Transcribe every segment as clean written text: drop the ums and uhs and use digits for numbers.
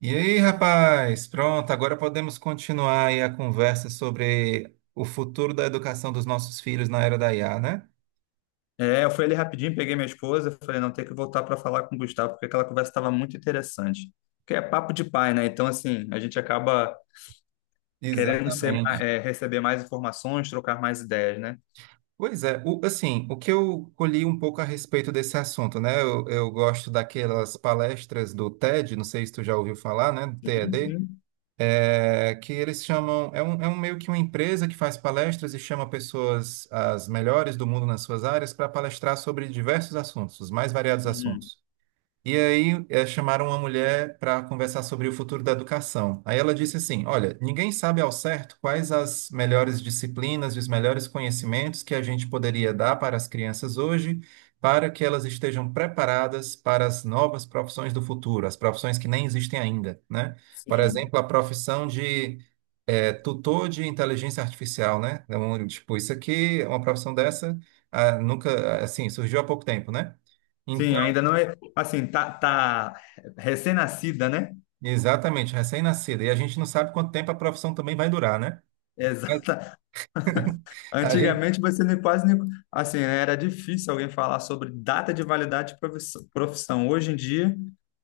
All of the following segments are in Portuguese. E aí, rapaz? Pronto, agora podemos continuar aí a conversa sobre o futuro da educação dos nossos filhos na era da IA, né? É, eu fui ali rapidinho, peguei minha esposa, falei, não, tem que voltar para falar com o Gustavo, porque aquela conversa estava muito interessante. Porque é papo de pai, né? Então, assim, a gente acaba querendo ser, Exatamente. é, receber mais informações, trocar mais ideias, né? Pois é, assim, o que eu colhi um pouco a respeito desse assunto, né? Eu gosto daquelas palestras do TED, não sei se tu já ouviu falar, né? Do Sim, TED, sim. é, que eles chamam, é um meio que uma empresa que faz palestras e chama pessoas as melhores do mundo nas suas áreas para palestrar sobre diversos assuntos, os mais variados Uhum. assuntos. E aí chamaram uma mulher para conversar sobre o futuro da educação. Aí ela disse assim: olha, ninguém sabe ao certo quais as melhores disciplinas e os melhores conhecimentos que a gente poderia dar para as crianças hoje, para que elas estejam preparadas para as novas profissões do futuro, as profissões que nem existem ainda, né? Por Sim. exemplo, a profissão de tutor de inteligência artificial, né? Então, tipo, isso aqui, é uma profissão dessa, ah, nunca, assim, surgiu há pouco tempo, né? Sim, Então, ainda não é, assim, tá recém-nascida, né? exatamente, recém-nascida. E a gente não sabe quanto tempo a profissão também vai durar, né? Mas Exato. a gente, Antigamente você nem quase nem, assim, né, era difícil alguém falar sobre data de validade de profissão. Hoje em dia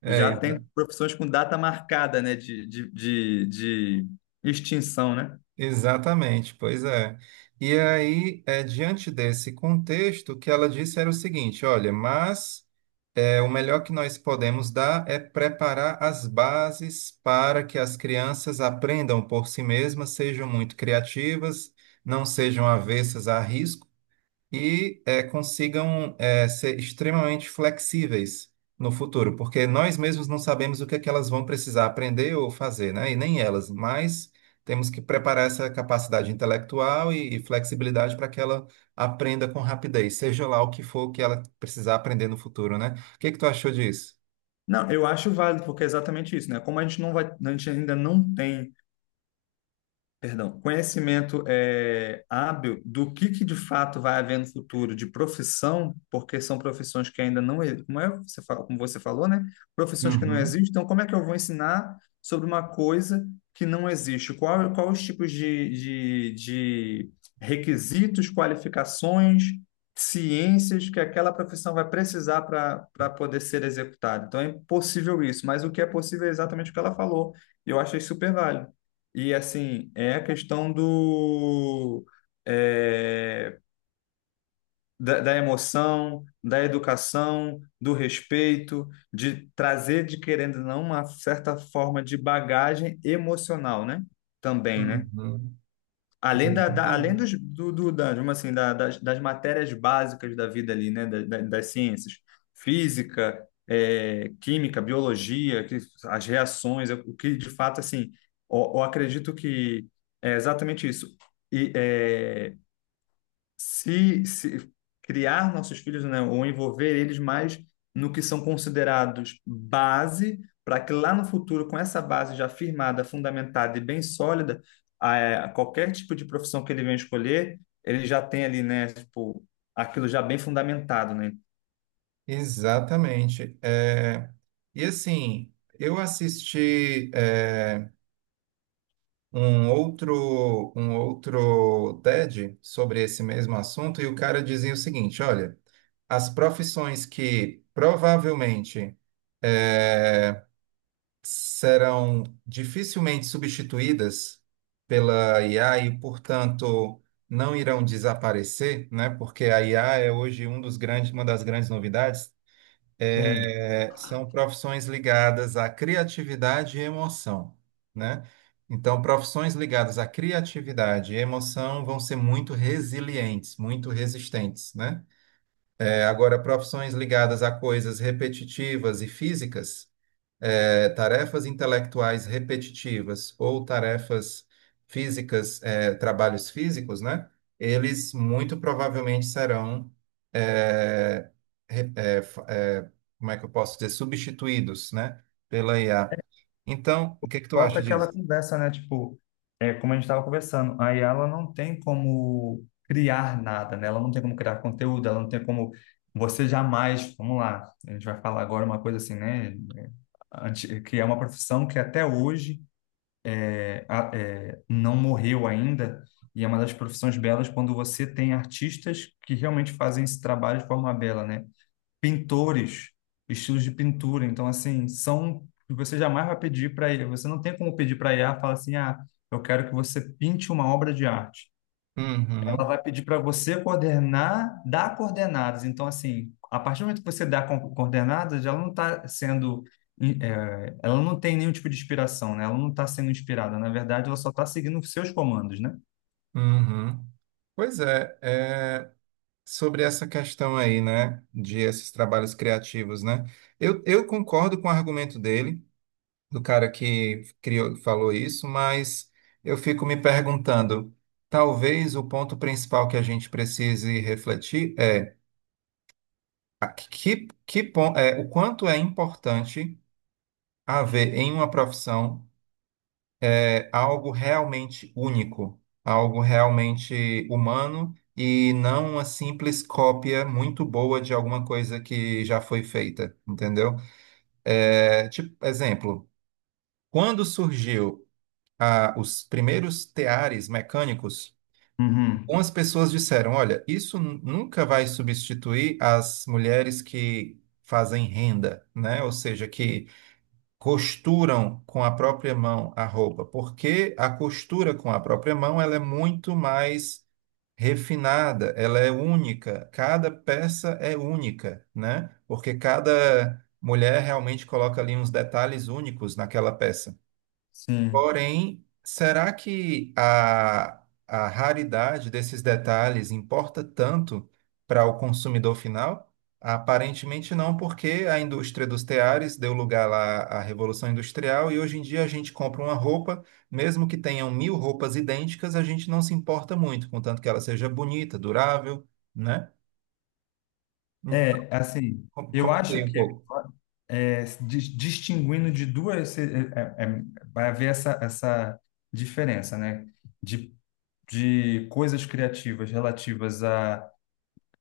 é, já tem profissões com data marcada, né, de extinção, né? exatamente, pois é. E aí, é, diante desse contexto, o que ela disse era o seguinte: olha, mas é, o melhor que nós podemos dar é preparar as bases para que as crianças aprendam por si mesmas, sejam muito criativas, não sejam avessas a riscos e consigam ser extremamente flexíveis no futuro, porque nós mesmos não sabemos o que é que elas vão precisar aprender ou fazer, né? E nem elas, mas temos que preparar essa capacidade intelectual e flexibilidade para que ela aprenda com rapidez, seja lá o que for que ela precisar aprender no futuro, né? O que é que tu achou disso? Não, eu acho válido porque é exatamente isso, né? Como a gente não vai, a gente ainda não tem. Perdão, conhecimento é, hábil do que de fato vai haver no futuro de profissão, porque são profissões que ainda não, como é, você fala, como você falou, né? Profissões que não Uhum, existem. Então, como é que eu vou ensinar sobre uma coisa que não existe? Qual os tipos de requisitos, qualificações, ciências que aquela profissão vai precisar para poder ser executada? Então, é impossível isso, mas o que é possível é exatamente o que ela falou. E eu achei super válido. E assim, é a questão é, da emoção, da educação, do respeito, de trazer, de querendo ou não, uma certa forma de bagagem emocional, né? Também, né? uhum. Além além Exatamente. dos, do, do- da, digamos assim, das matérias básicas da vida ali, né, das ciências, física, química, biologia, que, as reações, é, o que de fato, assim, eu acredito que é exatamente isso. E, é, se criar nossos filhos, né, ou envolver eles mais no que são considerados base, para que lá no futuro, com essa base já firmada, fundamentada e bem sólida, a, qualquer tipo de profissão que ele venha escolher, ele já tem ali, né, tipo, aquilo já bem fundamentado, né? Exatamente. E assim, eu assisti. Um outro, um outro TED sobre esse mesmo assunto e o cara dizia o seguinte: olha, as profissões que provavelmente eh, serão dificilmente substituídas pela IA e, portanto, não irão desaparecer, né? Porque a IA é hoje um dos grandes, uma das grandes novidades Sim. é, são profissões ligadas à criatividade e emoção, né? Então, profissões ligadas à criatividade e emoção vão ser muito resilientes, muito resistentes, né? É, agora, profissões ligadas a coisas repetitivas e físicas é, tarefas intelectuais repetitivas ou tarefas físicas, é, trabalhos físicos, né? Eles muito provavelmente serão, é, re- é, fa- é, como é que eu posso dizer, substituídos, né? Pela IA. Então, o que que tu Volta acha aquela disso? conversa, né? Tipo, é como a gente estava conversando, aí ela não tem como criar nada, né? Ela não tem como criar conteúdo, ela não tem como você jamais, vamos lá, a gente vai falar agora uma coisa assim, né? Que é uma profissão que até hoje é, é, não morreu ainda e é uma das profissões belas quando você tem artistas que realmente fazem esse trabalho de forma bela, né? Pintores, estilos de pintura. Então, assim, são que você jamais vai pedir para IA. Você não tem como pedir para IA falar assim, ah, eu quero que você pinte uma obra de arte. Ela Uhum, vai pedir para você coordenar, dar coordenadas. Então, assim, a partir do momento que você dá coordenadas, ela não está sendo, ela não tem nenhum tipo de inspiração, né? Ela não está sendo inspirada. Na verdade, ela só está seguindo os seus comandos, né? uhum. Pois é, é, sobre essa questão aí, né, de esses trabalhos criativos, né? Eu concordo com o argumento dele, do cara que criou, falou isso, mas eu fico me perguntando, talvez o ponto principal que a gente precise refletir é a que pon- é, o quanto é importante haver em uma profissão é, algo realmente único, algo realmente humano e não uma simples cópia muito boa de alguma coisa que já foi feita, entendeu? É, tipo, exemplo, quando surgiu os primeiros teares mecânicos, Uhum. algumas pessoas disseram: olha, isso nunca vai substituir as mulheres que fazem renda, né? Ou seja, que costuram com a própria mão a roupa, porque a costura com a própria mão ela é muito mais refinada, ela é única, cada peça é única, né? Porque cada mulher realmente coloca ali uns detalhes únicos naquela peça. Sim. Porém, será que a raridade desses detalhes importa tanto para o consumidor final? Aparentemente não, porque a indústria dos teares deu lugar lá à Revolução Industrial e hoje em dia a gente compra uma roupa, mesmo que tenham mil roupas idênticas, a gente não se importa muito, contanto que ela seja bonita, durável, né? Hum, É, assim, eu comentei acho um que pouco. é, distinguindo de duas, é, vai haver essa diferença, né? De, de coisas criativas relativas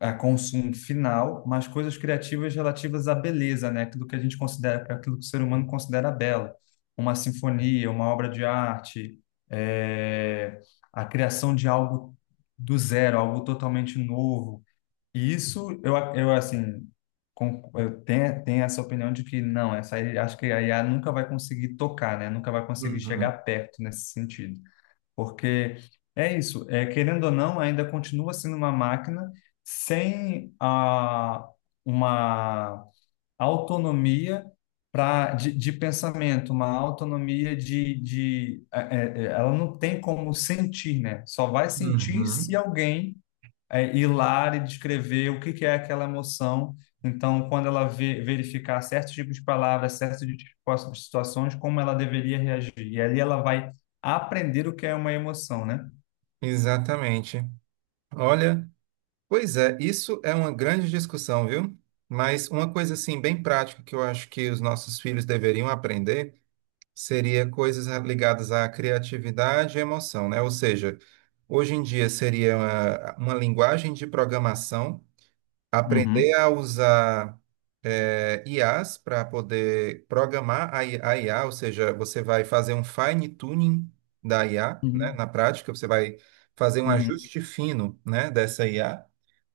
a consumo final, mas coisas criativas relativas à beleza, né? Aquilo que a gente considera, aquilo que o ser humano considera belo. Uma sinfonia, uma obra de arte, é, a criação de algo do zero, algo totalmente novo e isso, eu assim, eu tenho, tenho essa opinião de que não, essa aí, acho que a IA nunca vai conseguir tocar, né? Nunca vai conseguir chegar Uhum, perto nesse sentido. Porque é isso, é, querendo ou não, ainda continua sendo uma máquina sem a, uma autonomia pra, de pensamento, uma autonomia de, ela não tem como sentir, né? Só vai sentir se uhum. alguém é, ir lá e descrever o que é aquela emoção. Então, quando ela verificar certos tipos de palavras, certos tipos de situações, como ela deveria reagir. E ali ela vai aprender o que é uma emoção, né? Exatamente. Olha. Pois é, isso é uma grande discussão, viu? Mas uma coisa assim bem prática que eu acho que os nossos filhos deveriam aprender seria coisas ligadas à criatividade e emoção, né? Ou seja, hoje em dia seria uma linguagem de programação, aprender Uhum. a usar IAs para poder programar a a IA, ou seja, você vai fazer um fine tuning da IA, né? Uhum. Na prática, você vai fazer um Uhum. ajuste fino, né, dessa IA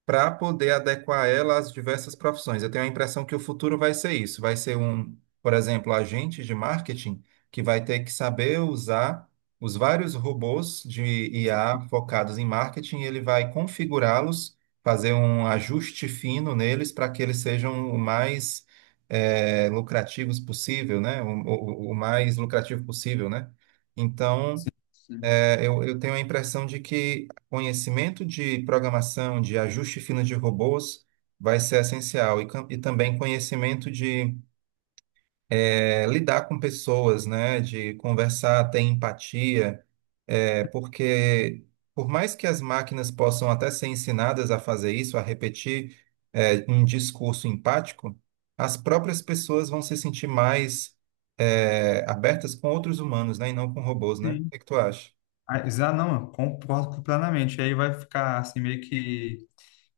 para poder adequar ela às diversas profissões. Eu tenho a impressão que o futuro vai ser isso, vai ser um, por exemplo, agente de marketing que vai ter que saber usar os vários robôs de Certo, IA focados em marketing, e ele vai configurá-los, fazer um ajuste fino neles para que eles sejam o mais lucrativos possível, né? O mais lucrativo possível, né? Então, sim, sim. é, eu tenho a impressão de que conhecimento de programação, de ajuste fino de robôs, vai ser essencial. E, e também conhecimento de lidar com pessoas, né? De conversar, ter empatia. Porque, por mais que as máquinas possam até ser ensinadas a fazer isso, a repetir um discurso empático, as próprias pessoas vão se sentir mais abertas com outros humanos, né? E não com robôs, né? O Sim. que é que tu acha? Ah, não, eu concordo plenamente. Aí vai ficar assim meio que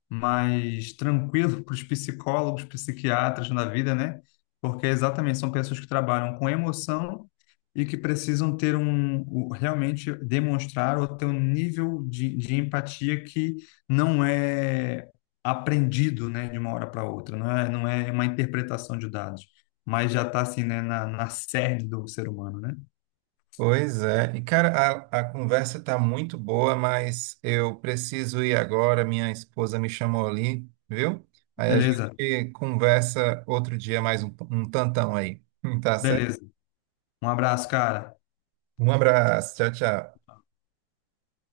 mais tranquilo para os psicólogos, psiquiatras na vida, né? Porque é exatamente são pessoas que trabalham com emoção e que precisam ter um, realmente demonstrar ou ter um nível de empatia que não é aprendido, né, de uma hora para outra, não é, não é uma interpretação de dados, mas já está assim, né, na cerne do ser humano, né? Pois é. E, cara, a conversa tá muito boa, mas eu preciso ir agora. Minha esposa me chamou ali, viu? Aí a Beleza, gente conversa outro dia mais um tantão aí. Tá certo? beleza. Um abraço, cara. Um abraço. Tchau, tchau.